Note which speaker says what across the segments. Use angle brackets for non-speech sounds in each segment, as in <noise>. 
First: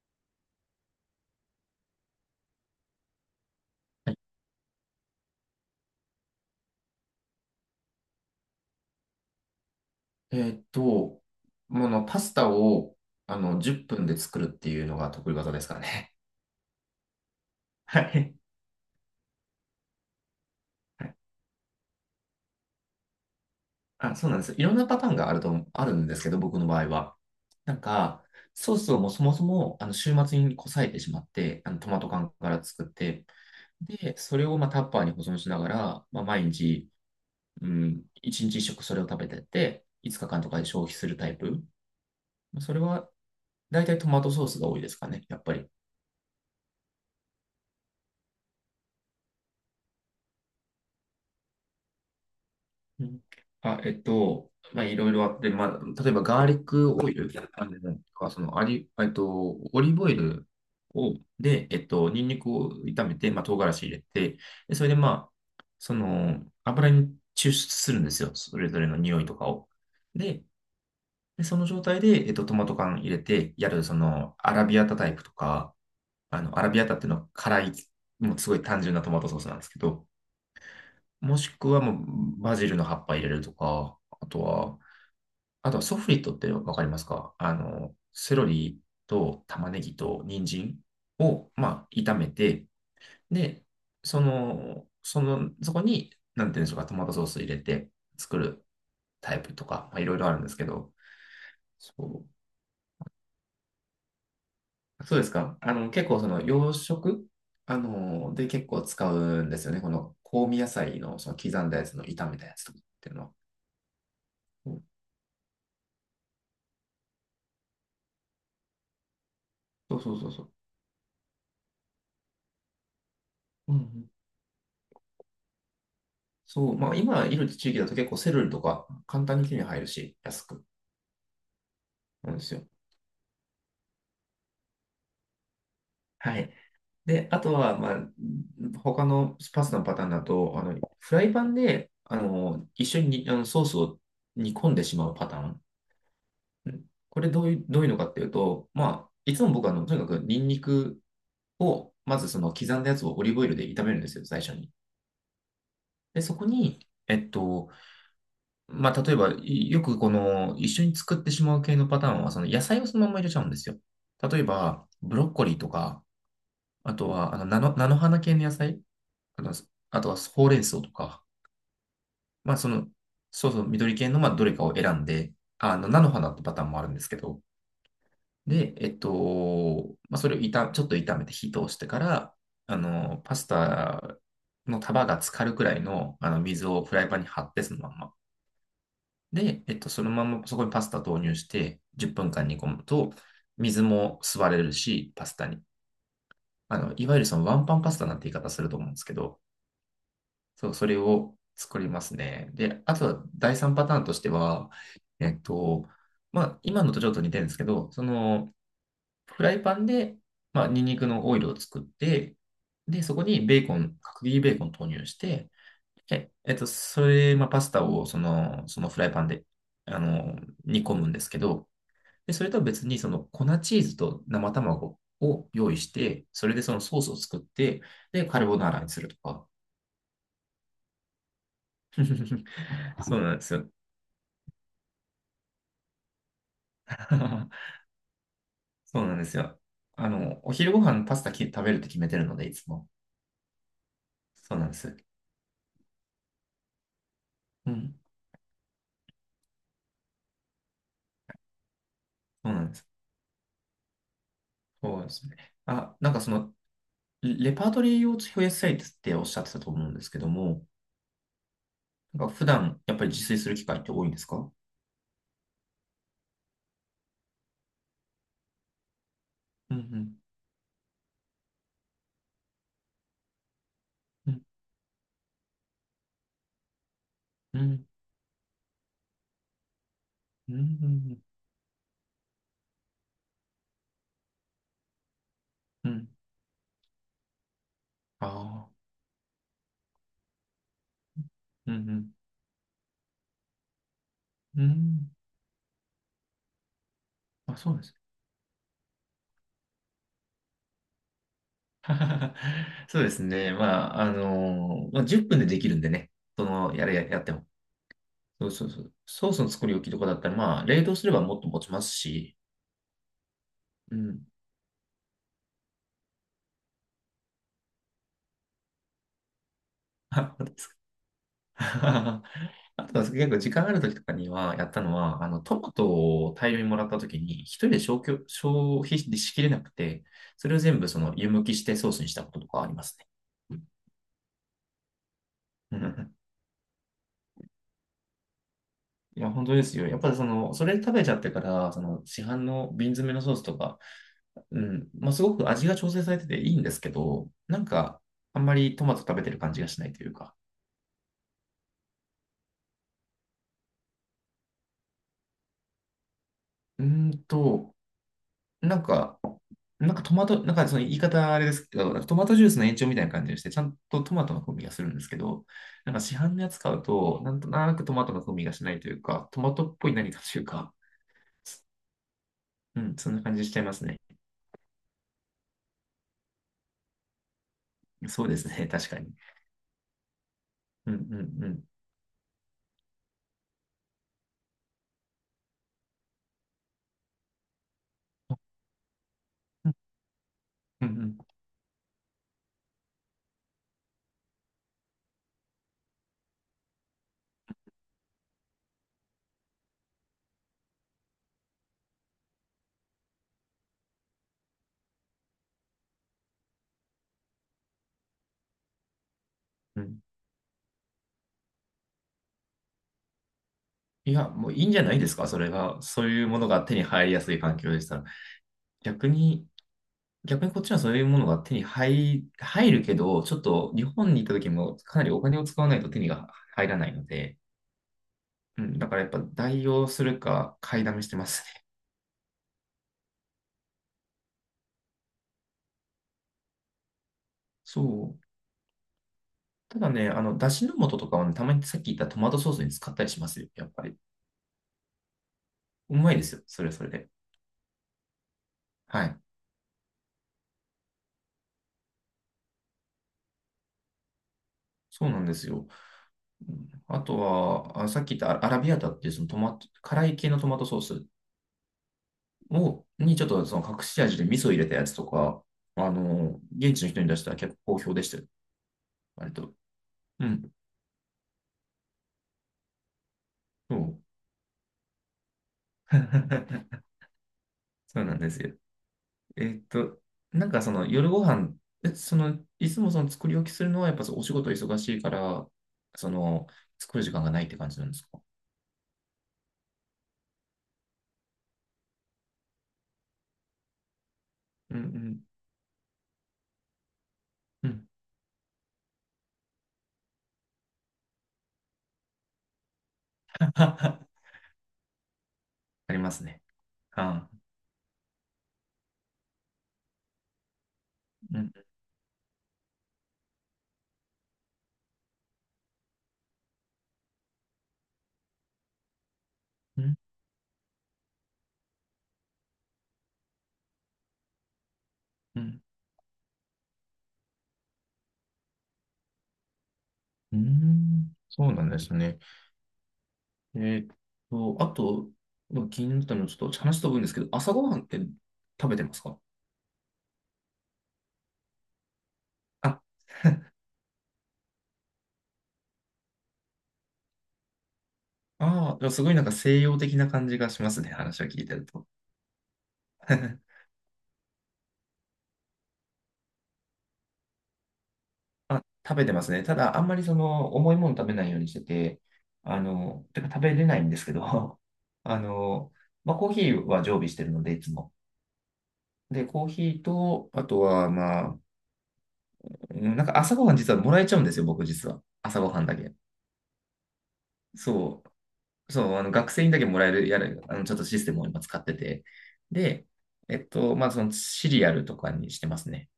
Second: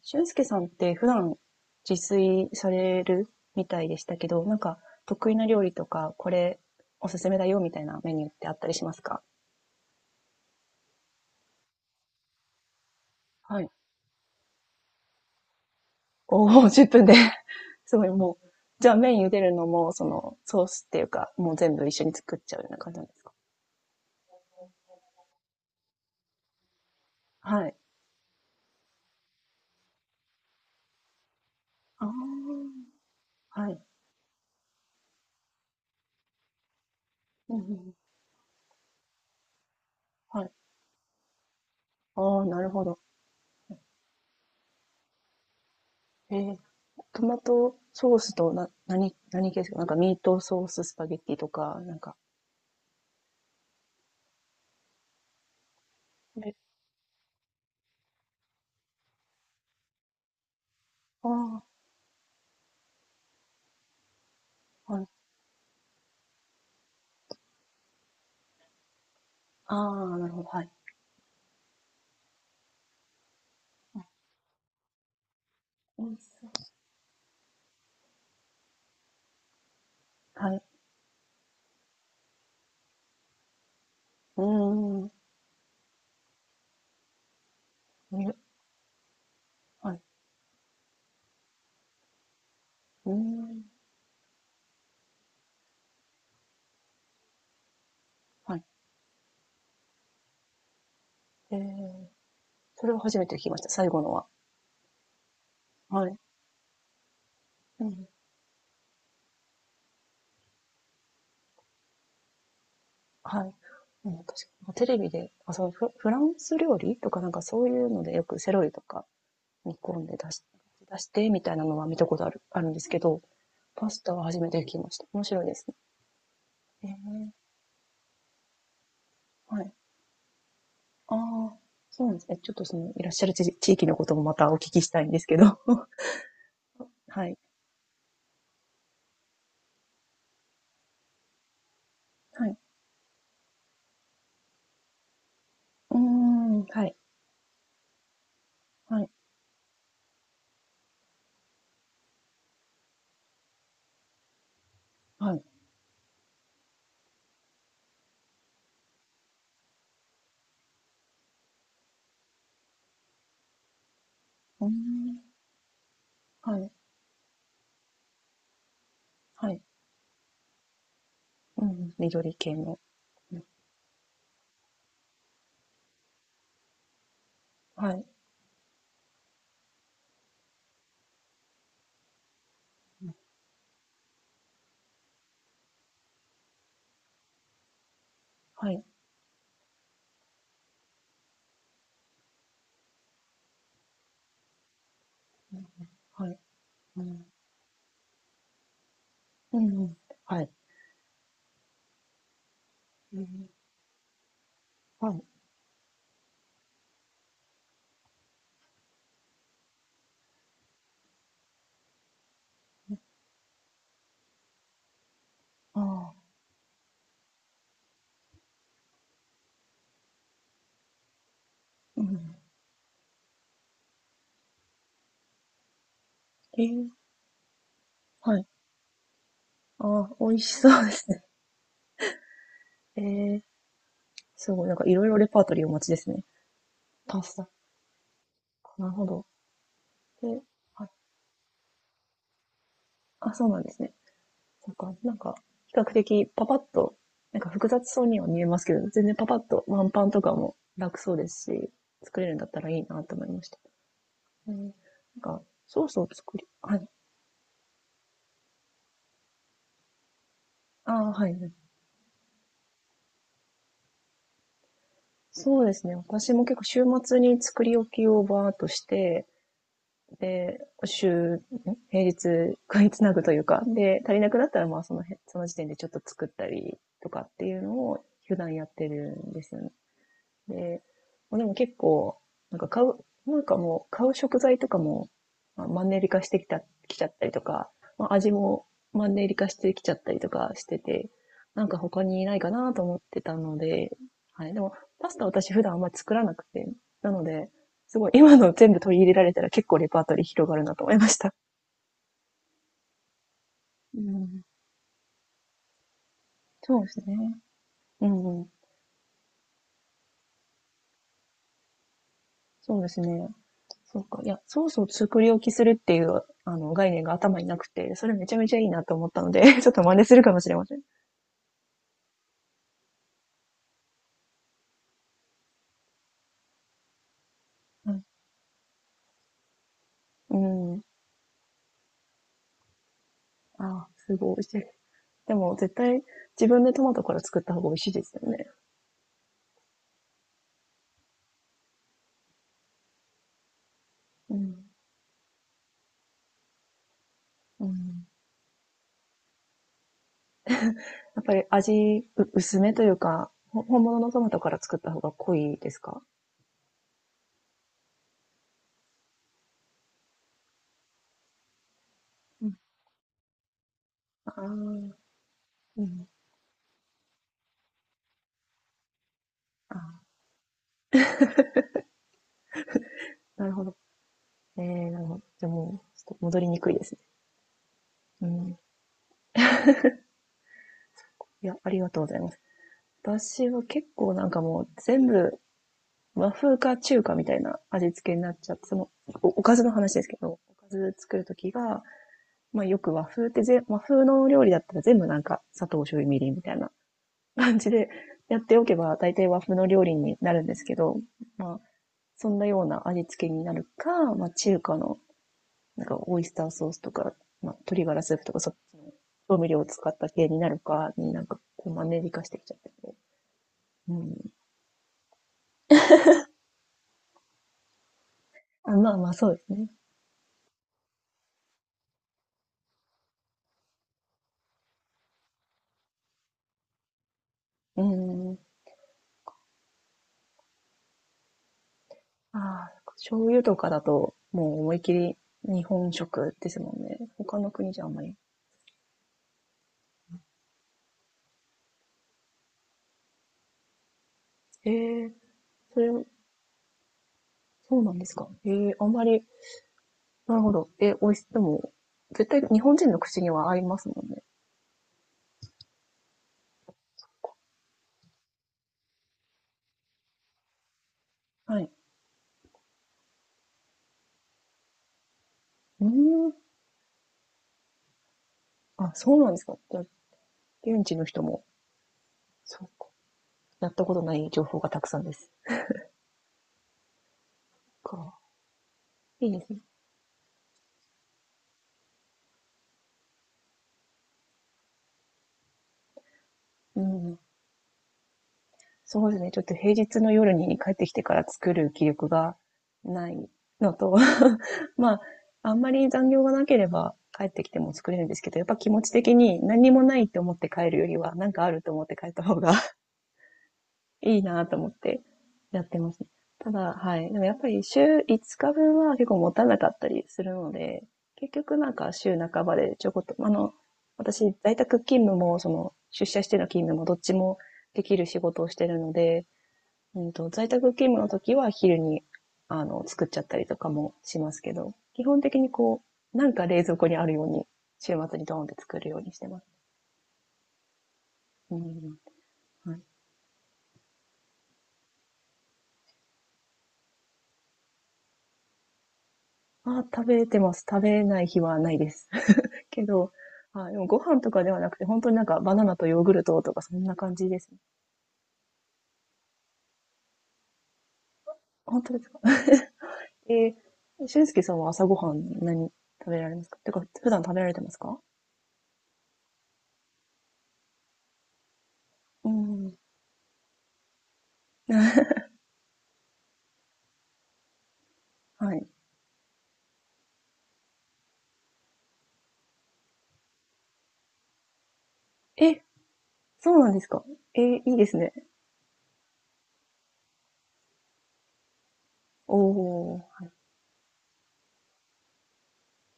Speaker 1: 俊介さんって普段自炊されるみたいでし
Speaker 2: は
Speaker 1: た
Speaker 2: い。
Speaker 1: けど、なんか得意な料理とか、これおすすめだよみたいなメニューってあったりしますか？
Speaker 2: えーっと、もの、パスタを、
Speaker 1: はい。
Speaker 2: 10分で作るっていうのが得意技ですからね。
Speaker 1: おー、10分で <laughs> す
Speaker 2: <laughs>
Speaker 1: ごい <laughs>
Speaker 2: はい。
Speaker 1: もう、じゃあ麺茹でるのも、そのソースってい
Speaker 2: は
Speaker 1: う
Speaker 2: い。
Speaker 1: か、もう全部一緒に作っちゃうような感じなんですか？
Speaker 2: あ、そうなんです。いろんなパターンがあると、あるんですけど、僕の場合は。
Speaker 1: は
Speaker 2: な
Speaker 1: い。
Speaker 2: んか、ソースをもうそもそも、週末にこさえてしまって、トマ
Speaker 1: あ
Speaker 2: ト缶から作っ
Speaker 1: あ、
Speaker 2: て、
Speaker 1: はい。
Speaker 2: で、それを、まあ、タッパーに保存しながら、まあ、毎日、
Speaker 1: うんう
Speaker 2: う
Speaker 1: んうん、
Speaker 2: ん、1日1食それを食べてって、5日間
Speaker 1: は
Speaker 2: と
Speaker 1: い。
Speaker 2: かで消費するタイプ。
Speaker 1: ああ、なる
Speaker 2: それ
Speaker 1: ほど。
Speaker 2: は、大体トマトソースが多いですかね、やっぱり。
Speaker 1: えー、トマトソースとな、何系ですか？なんかミートソーススパゲッティとか、なんか。
Speaker 2: うん。あ、まあ、いろいろあって、まあ、例えばガー
Speaker 1: え、
Speaker 2: リックオイル、あれなんか、その、あり、えっと、オリーブオイルを、
Speaker 1: あ
Speaker 2: で、ニンニクを炒めて、まあ、唐辛子入れて、で、それ
Speaker 1: あ、
Speaker 2: で、
Speaker 1: はい。
Speaker 2: まあ、油に抽出するんですよ。それぞれの匂いとかを。
Speaker 1: ああ、なるほ
Speaker 2: で、
Speaker 1: ど。はい。
Speaker 2: でその状態で、トマト缶入れて、その、アラビアタタイプとか、ア
Speaker 1: そ
Speaker 2: ラビアタっていうのは辛い、もうすごい単純なトマトソースなんですけど、
Speaker 1: はい。
Speaker 2: もしくはもうバジルの葉っぱ入れるとか、あと
Speaker 1: う
Speaker 2: は、
Speaker 1: ーん。
Speaker 2: あとはソフリットってわかりますか？
Speaker 1: 見
Speaker 2: セ
Speaker 1: る。
Speaker 2: ロリと玉ね
Speaker 1: は
Speaker 2: ぎ
Speaker 1: い。
Speaker 2: と人参を、まあ、炒めて、
Speaker 1: うーん。
Speaker 2: で、そこに、なんていうんでしょうか、トマトソース入れて作
Speaker 1: は
Speaker 2: る
Speaker 1: い。
Speaker 2: タイプとか、まあ、いろいろあるんですけど、
Speaker 1: ええ、
Speaker 2: そ
Speaker 1: それは初めて聞きました。最後のは。
Speaker 2: そうですか？
Speaker 1: は
Speaker 2: 結
Speaker 1: い。
Speaker 2: 構その洋食、
Speaker 1: うん。
Speaker 2: で結構使うんですよね。この香味野菜のその刻んだやつの炒めたやつとかっていうのは。
Speaker 1: はい。うん、確かテレビで、あ、そう、フランス料理とかなんかそういうのでよくセロリとか煮
Speaker 2: そ
Speaker 1: 込
Speaker 2: う
Speaker 1: ん
Speaker 2: そ
Speaker 1: で
Speaker 2: うそうそう。
Speaker 1: 出してみたいなのは見たことあるんですけど、
Speaker 2: うんう
Speaker 1: パス
Speaker 2: ん。
Speaker 1: タは初めて聞きました。面白いですね。
Speaker 2: そう、
Speaker 1: え
Speaker 2: まあ今い
Speaker 1: え、
Speaker 2: る地域だと結構セルとか簡単に手
Speaker 1: は
Speaker 2: に
Speaker 1: い。
Speaker 2: 入るし、安く
Speaker 1: ああ、そうなんです
Speaker 2: な
Speaker 1: ね。
Speaker 2: んで
Speaker 1: ちょっ
Speaker 2: す
Speaker 1: と
Speaker 2: よ。
Speaker 1: その、いらっしゃる地域のこともまたお聞きしたいんですけど。
Speaker 2: はい。
Speaker 1: <laughs> は
Speaker 2: で、
Speaker 1: い。
Speaker 2: あとは、まあ、他のパスタのパターンだと、フライパンで、
Speaker 1: はい。
Speaker 2: 一緒に、ソースを煮込んでしまうパターン。
Speaker 1: うーん、
Speaker 2: う
Speaker 1: は
Speaker 2: ん。
Speaker 1: い、
Speaker 2: これどういうのかっていうと、
Speaker 1: は
Speaker 2: ま
Speaker 1: い、
Speaker 2: あ、いつも僕は、とにかくニンニクを、まずその刻んだやつをオリーブオイルで炒めるんですよ、最初に。
Speaker 1: はい。
Speaker 2: で、そこに、えっと、まあ、例えば、いよくこの、一緒に作ってしまう系のパターンは、その野菜をそのまま入れちゃうんですよ。例え
Speaker 1: うー
Speaker 2: ば、ブロッ
Speaker 1: ん、
Speaker 2: コリーとか、
Speaker 1: はい、
Speaker 2: あとは、菜の花系の野菜、あ
Speaker 1: は
Speaker 2: の、
Speaker 1: い。
Speaker 2: あとはほうれん草とか、
Speaker 1: うん、緑
Speaker 2: ま
Speaker 1: 系
Speaker 2: あ、そ
Speaker 1: の。
Speaker 2: の、
Speaker 1: うん、
Speaker 2: そうそう、緑系の、まあ、どれかを選んで、菜の花ってパターンもあるんですけど、
Speaker 1: はい、
Speaker 2: で、まあ、それを炒、ちょっと炒めて火通してから、パスタの束が浸かるくらいの、水をフライパンに張って、そのまんま。
Speaker 1: はい、
Speaker 2: で、そのままそこにパスタ投入して、10分間煮込むと、水も吸われるし、パスタ
Speaker 1: う
Speaker 2: に。
Speaker 1: ん、はい、う
Speaker 2: いわゆ
Speaker 1: ん、
Speaker 2: るそのワンパンパスタなんて言い方すると思うんですけど、
Speaker 1: うん、うん、はい、
Speaker 2: そう、それを作りますね。で、あと
Speaker 1: う
Speaker 2: は
Speaker 1: ん、
Speaker 2: 第三パターンとしては、
Speaker 1: はい、
Speaker 2: えっと、まあ、今のとちょっと似てるんですけど、その、フライパンで、まあ、ニンニクのオイルを作って、
Speaker 1: う
Speaker 2: で、そこにベーコン、角切りベーコン投入して、
Speaker 1: ああ、
Speaker 2: それ、まあ、パスタをそのフライパンで、あの、煮込むんですけど、
Speaker 1: う
Speaker 2: で、
Speaker 1: ん、
Speaker 2: それとは別に、その粉チーズと生卵を用意して、それ
Speaker 1: え
Speaker 2: でその
Speaker 1: ー、
Speaker 2: ソースを作って、で、
Speaker 1: は
Speaker 2: カ
Speaker 1: い、
Speaker 2: ルボナーラにするとか。
Speaker 1: ああ、美味しそうですね。え
Speaker 2: <laughs> そうなん
Speaker 1: ー、
Speaker 2: ですよ。
Speaker 1: すごい、なんかいろいろレパートリーお持ちですね。パスタ。
Speaker 2: <laughs>
Speaker 1: なる
Speaker 2: そ
Speaker 1: ほ
Speaker 2: うなんで
Speaker 1: ど。
Speaker 2: すよ。
Speaker 1: え、
Speaker 2: お昼ご
Speaker 1: はい。
Speaker 2: 飯パスタき食べるって決めてるので、いつも。
Speaker 1: あ、そうなんですね。
Speaker 2: そうなん
Speaker 1: そう
Speaker 2: で
Speaker 1: か、
Speaker 2: す。
Speaker 1: なんか、比較的パパッと、なんか複
Speaker 2: う
Speaker 1: 雑
Speaker 2: ん。
Speaker 1: そうには見えますけど、全然パパッとワンパンとかも楽そうですし、作れるんだっ
Speaker 2: そう
Speaker 1: た
Speaker 2: なん
Speaker 1: ら
Speaker 2: で
Speaker 1: いい
Speaker 2: す。
Speaker 1: なと思いました。うん、な
Speaker 2: そうで
Speaker 1: ん
Speaker 2: すね。
Speaker 1: か、ソー
Speaker 2: あ、
Speaker 1: スを
Speaker 2: なんかそ
Speaker 1: 作り、
Speaker 2: の、
Speaker 1: はい。
Speaker 2: レパートリーを増やしたいっておっしゃってたと思うんですけども、
Speaker 1: ああ、はい。
Speaker 2: なんか普段やっぱり自炊する機会って多いんですか？
Speaker 1: そうですね。私も結構週末に作り置きをバーっとして、
Speaker 2: うんうん。
Speaker 1: で、週、ん平日買いつなぐというか、で、足りな
Speaker 2: う
Speaker 1: く
Speaker 2: ん
Speaker 1: なったらまあその辺、その時点でちょっと作ったりとかってい
Speaker 2: う
Speaker 1: うの
Speaker 2: ん。
Speaker 1: を普段やってるんですよね。
Speaker 2: うん
Speaker 1: で、
Speaker 2: うん。
Speaker 1: まあ、でも結構、なんか買う、なんかもう買う食材とかも、まあ、マン
Speaker 2: う
Speaker 1: ネリ
Speaker 2: ん。
Speaker 1: 化してきた、きちゃったりとか、まあ、
Speaker 2: あ
Speaker 1: 味も
Speaker 2: あ。
Speaker 1: マンネリ化してきちゃったりとかしてて、なん
Speaker 2: うん
Speaker 1: か
Speaker 2: う
Speaker 1: 他
Speaker 2: ん。
Speaker 1: にないかなと思ってたので、はい。で
Speaker 2: う
Speaker 1: も、パ
Speaker 2: ん。
Speaker 1: スタ私普段あんまり作らなくて、なので、
Speaker 2: あ、そうなんです。
Speaker 1: すごい今の全部取り入れられたら結構レパートリー広がるなと思いました。
Speaker 2: <laughs> そうですね。ま
Speaker 1: う
Speaker 2: あ、あ
Speaker 1: ん。
Speaker 2: のーまあ、10分でできるんでね。その、
Speaker 1: そう
Speaker 2: や
Speaker 1: で
Speaker 2: れ、
Speaker 1: す
Speaker 2: ややって
Speaker 1: ね。
Speaker 2: も。
Speaker 1: うんう
Speaker 2: そう
Speaker 1: ん。
Speaker 2: そうそう。ソースの作り置きとかだったら、まあ、冷凍すればもっと持ちますし。
Speaker 1: そうですね。
Speaker 2: う
Speaker 1: そうか。
Speaker 2: ん。
Speaker 1: いや、ソースを作り置きするっていう、概念が頭になくて、それめちゃめちゃいいなと思ったので、<laughs> ちょっと真似
Speaker 2: <laughs>
Speaker 1: するか
Speaker 2: あ、
Speaker 1: も
Speaker 2: そう
Speaker 1: し
Speaker 2: で
Speaker 1: れま
Speaker 2: す
Speaker 1: せ
Speaker 2: か？
Speaker 1: ん。
Speaker 2: <laughs> あとは結構時間ある時とかにはやったのは、トマトを大量にもらった時に、一人で
Speaker 1: うん。
Speaker 2: 消費しきれなくて、
Speaker 1: う
Speaker 2: それを全
Speaker 1: ん。
Speaker 2: 部その湯むきしてソースにしたこととかありますね。
Speaker 1: あ、すごい美味しい。でも、絶対、
Speaker 2: <laughs>
Speaker 1: 自分でトマトから作った方が美味しいですよね。
Speaker 2: いや、本当ですよ。やっぱりその、それ食べちゃってから、その市販の瓶詰めのソースとか、
Speaker 1: う
Speaker 2: う
Speaker 1: ん。
Speaker 2: ん、まあ、すごく味が調整されてていいんですけど、なん
Speaker 1: う
Speaker 2: か、
Speaker 1: ん。
Speaker 2: あんまりトマト食べてる感じがしないというか。
Speaker 1: やっぱり味、薄めというか、本物のトマトから作った方が濃いですか？
Speaker 2: うーんと、なんか、なんかトマト、なんかその言い方あれですけど、なんかトマトジ
Speaker 1: う
Speaker 2: ュー
Speaker 1: ん。
Speaker 2: スの延長みたいな感じがして、ちゃんとトマト
Speaker 1: あ
Speaker 2: の
Speaker 1: あ、
Speaker 2: 風味がするん
Speaker 1: う
Speaker 2: ですけど、なんか
Speaker 1: ん。
Speaker 2: 市販のやつ買うと、なんとなくトマトの風味がしないというか、トマト
Speaker 1: あ
Speaker 2: っぽい
Speaker 1: ー、
Speaker 2: 何かというか、うん、そんな感じ
Speaker 1: な
Speaker 2: し
Speaker 1: る
Speaker 2: ちゃい
Speaker 1: ほ
Speaker 2: ま
Speaker 1: ど。
Speaker 2: すね。
Speaker 1: えー、なるほど。じゃあもう、ちょっと戻りにくいですね。
Speaker 2: そ
Speaker 1: う
Speaker 2: うです
Speaker 1: ん。
Speaker 2: ね、確かに。うんうん
Speaker 1: い
Speaker 2: う
Speaker 1: や、
Speaker 2: ん。
Speaker 1: ありがとうございます。私は結構なんかもう全部和風か中華みたいな味付けになっちゃって、その、おかず
Speaker 2: う
Speaker 1: の
Speaker 2: ん
Speaker 1: 話ですけど、おか
Speaker 2: うん
Speaker 1: ず
Speaker 2: う
Speaker 1: 作
Speaker 2: ん
Speaker 1: るときが、まあよく和風って和風の料理だったら全部なんか砂糖、醤油、みりんみたいな感じで <laughs> やっておけば大体和風の料理になるんですけど、まあそんなような味付けになるか、まあ中華のなんかオイスターソースとか、まあ鶏ガラスープとか調味料を
Speaker 2: う
Speaker 1: 使っ
Speaker 2: ん。
Speaker 1: た系になるかになんかこうマンネリ化してきちゃってて。う
Speaker 2: い
Speaker 1: ん。
Speaker 2: や、もういいんじゃないですか、それが。そういうものが手に入りやすい環境でしたら。
Speaker 1: あ、まあま
Speaker 2: 逆
Speaker 1: あそうで
Speaker 2: に、
Speaker 1: すね。
Speaker 2: 逆にこっちはそういうものが手に入、入るけど、ちょっと日本に行った時もかなりお金を使わないと手にが入らないので、
Speaker 1: うん。
Speaker 2: うん、だからやっぱ代用するか買いだめしてますね。
Speaker 1: ああ、醤油とかだと、もう思いっきり日本食ですもんね。他の国じゃあんまり。
Speaker 2: そう。ただね、だしの素とかはね、たまにさっき言ったトマトソースに使ったりしますよ、やっぱり。
Speaker 1: ええ、それ、
Speaker 2: うまいですよ、それはそれで。
Speaker 1: そうなんですか？ええ、あんま
Speaker 2: はい。
Speaker 1: り、なるほど。え、美味し、でも、絶対日本人の口には合いますもんね。
Speaker 2: そうなんですよ。うん。あとは、あ、さっき言ったアラビアータっていうそのトマト、辛い系のトマトソース
Speaker 1: はい。
Speaker 2: を、にちょっとその隠し味で味噌入れたやつとか、
Speaker 1: うーん。
Speaker 2: 現地の人に出したら結構好評でしたよ。
Speaker 1: あ、そうな
Speaker 2: 割
Speaker 1: んです
Speaker 2: と。
Speaker 1: か？じゃあ、
Speaker 2: うん。
Speaker 1: 現地の人も、そうか。やっ
Speaker 2: そ
Speaker 1: たこと
Speaker 2: う。
Speaker 1: ない情報がたくさんです。
Speaker 2: <laughs>
Speaker 1: か。
Speaker 2: そうなんですよ。
Speaker 1: いいです
Speaker 2: え
Speaker 1: ね。
Speaker 2: っと、なんかその夜ご飯、えその、いつもその作り置きするのはやっぱそうお仕事忙しいから、その、
Speaker 1: う
Speaker 2: 作る時
Speaker 1: ん。
Speaker 2: 間がないって感じなんですか？
Speaker 1: そうですね。ちょっと平日の夜に帰ってきてから作る気力がないのと、
Speaker 2: うんう
Speaker 1: まあ、
Speaker 2: ん
Speaker 1: あんまり残業がなければ帰ってきて
Speaker 2: う
Speaker 1: も
Speaker 2: ん。
Speaker 1: 作れるんですけど、やっぱ気持ち的に何もないって思って帰るよりは、なんかあると思って帰った方が <laughs> いい
Speaker 2: <laughs>
Speaker 1: なと思ってやってま
Speaker 2: あり
Speaker 1: すね。
Speaker 2: ますね。
Speaker 1: ただ、はい。でも
Speaker 2: あ
Speaker 1: や
Speaker 2: あ。
Speaker 1: っぱり週5日分は結構持たなかったりするので、結
Speaker 2: うん
Speaker 1: 局なんか週半ばでちょこっと、私、在宅勤務も、出社しての勤務もどっちもできる仕事をしてるので、
Speaker 2: うん
Speaker 1: 在宅勤務の時は昼に、作っちゃったりとかもしますけど、基本的
Speaker 2: う
Speaker 1: に
Speaker 2: ん。
Speaker 1: なんか冷蔵庫にあるように、週末にドーンって作るようにしてます。
Speaker 2: うん。そう
Speaker 1: う
Speaker 2: なんです
Speaker 1: ん。
Speaker 2: ね。
Speaker 1: はい。
Speaker 2: えーっあと、まあ気になったのはちょっと話飛ぶんですけど、朝ごはんって食べてますか
Speaker 1: あ、食べてます。食べない日はないです。<laughs>
Speaker 2: あ？
Speaker 1: けど、あ、でもご飯とかではなくて、本当になんかバナナとヨーグルトとかそんな感じですね。
Speaker 2: ああ、すごいなんか西洋的な感じがしますね、話を聞いてる
Speaker 1: 本
Speaker 2: と。
Speaker 1: 当ですか？え
Speaker 2: <laughs>
Speaker 1: ー、俊介さんは朝ごはん何食べられますか？てか、普段食べられてますか？
Speaker 2: あ、食べてますね。ただ、あんまりその、重いもの食べないようにしてて、
Speaker 1: うん。
Speaker 2: てか食べれないんですけど、<laughs>
Speaker 1: <laughs>
Speaker 2: あの、まあ、コーヒーは常備してるので、いつも。
Speaker 1: はい。
Speaker 2: で、コーヒーと、あとは、まあ、うん、なんか朝ごはん実はもらえちゃうんですよ、僕実は。朝ごは
Speaker 1: え、
Speaker 2: んだけ。
Speaker 1: そうなんですか？えー、いいです
Speaker 2: そ
Speaker 1: ね。
Speaker 2: う。そう、あの学生にだけもらえる、やる、あのちょっとシステムを今使ってて。で、
Speaker 1: おー。
Speaker 2: まあ、そのシリアルとかにしてますね。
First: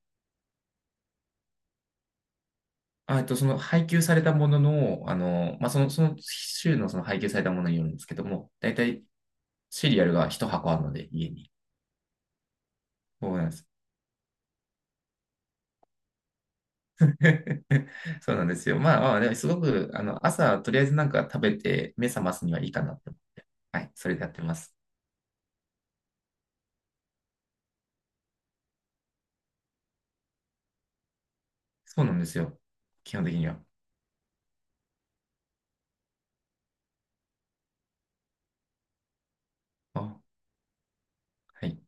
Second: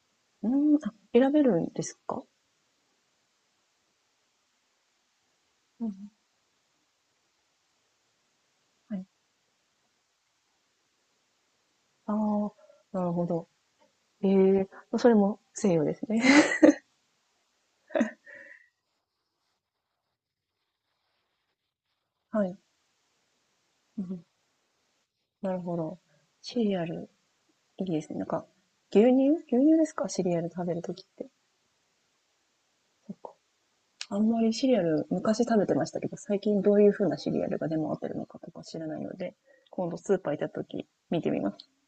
Speaker 1: うーん、あ、選べるんですか？
Speaker 2: あ、その配給されたものの、まあ、そ
Speaker 1: うん
Speaker 2: の、
Speaker 1: うん、
Speaker 2: その週のその配給されたものによるんですけども、だいた
Speaker 1: は
Speaker 2: い
Speaker 1: い。
Speaker 2: シリアルが一箱あるので、家に。
Speaker 1: ああ、なるほ
Speaker 2: そうな
Speaker 1: ど。
Speaker 2: んです。
Speaker 1: ええ、ま、それも西洋ですね。
Speaker 2: <laughs> そうなんですよ。まあ、まあ、でもすごく、朝、とりあえずなんか食べて、目覚
Speaker 1: <laughs>
Speaker 2: ます
Speaker 1: は
Speaker 2: に
Speaker 1: い。
Speaker 2: はいいかなって。はい、
Speaker 1: うん
Speaker 2: そ
Speaker 1: う
Speaker 2: れ
Speaker 1: ん、
Speaker 2: でやってます。
Speaker 1: なるほど。シリアル、いいですね。なんか、牛乳ですか？シリアル食べるときって。
Speaker 2: そうなんですよ。
Speaker 1: そ
Speaker 2: 基
Speaker 1: っ
Speaker 2: 本
Speaker 1: か。
Speaker 2: 的には。
Speaker 1: あんまりシリアル、昔食べてましたけど、最近どういう風なシリアルが出回ってるのかとか知らないので、今度
Speaker 2: あ、
Speaker 1: スーパー行った時見てみま
Speaker 2: は
Speaker 1: す。
Speaker 2: い。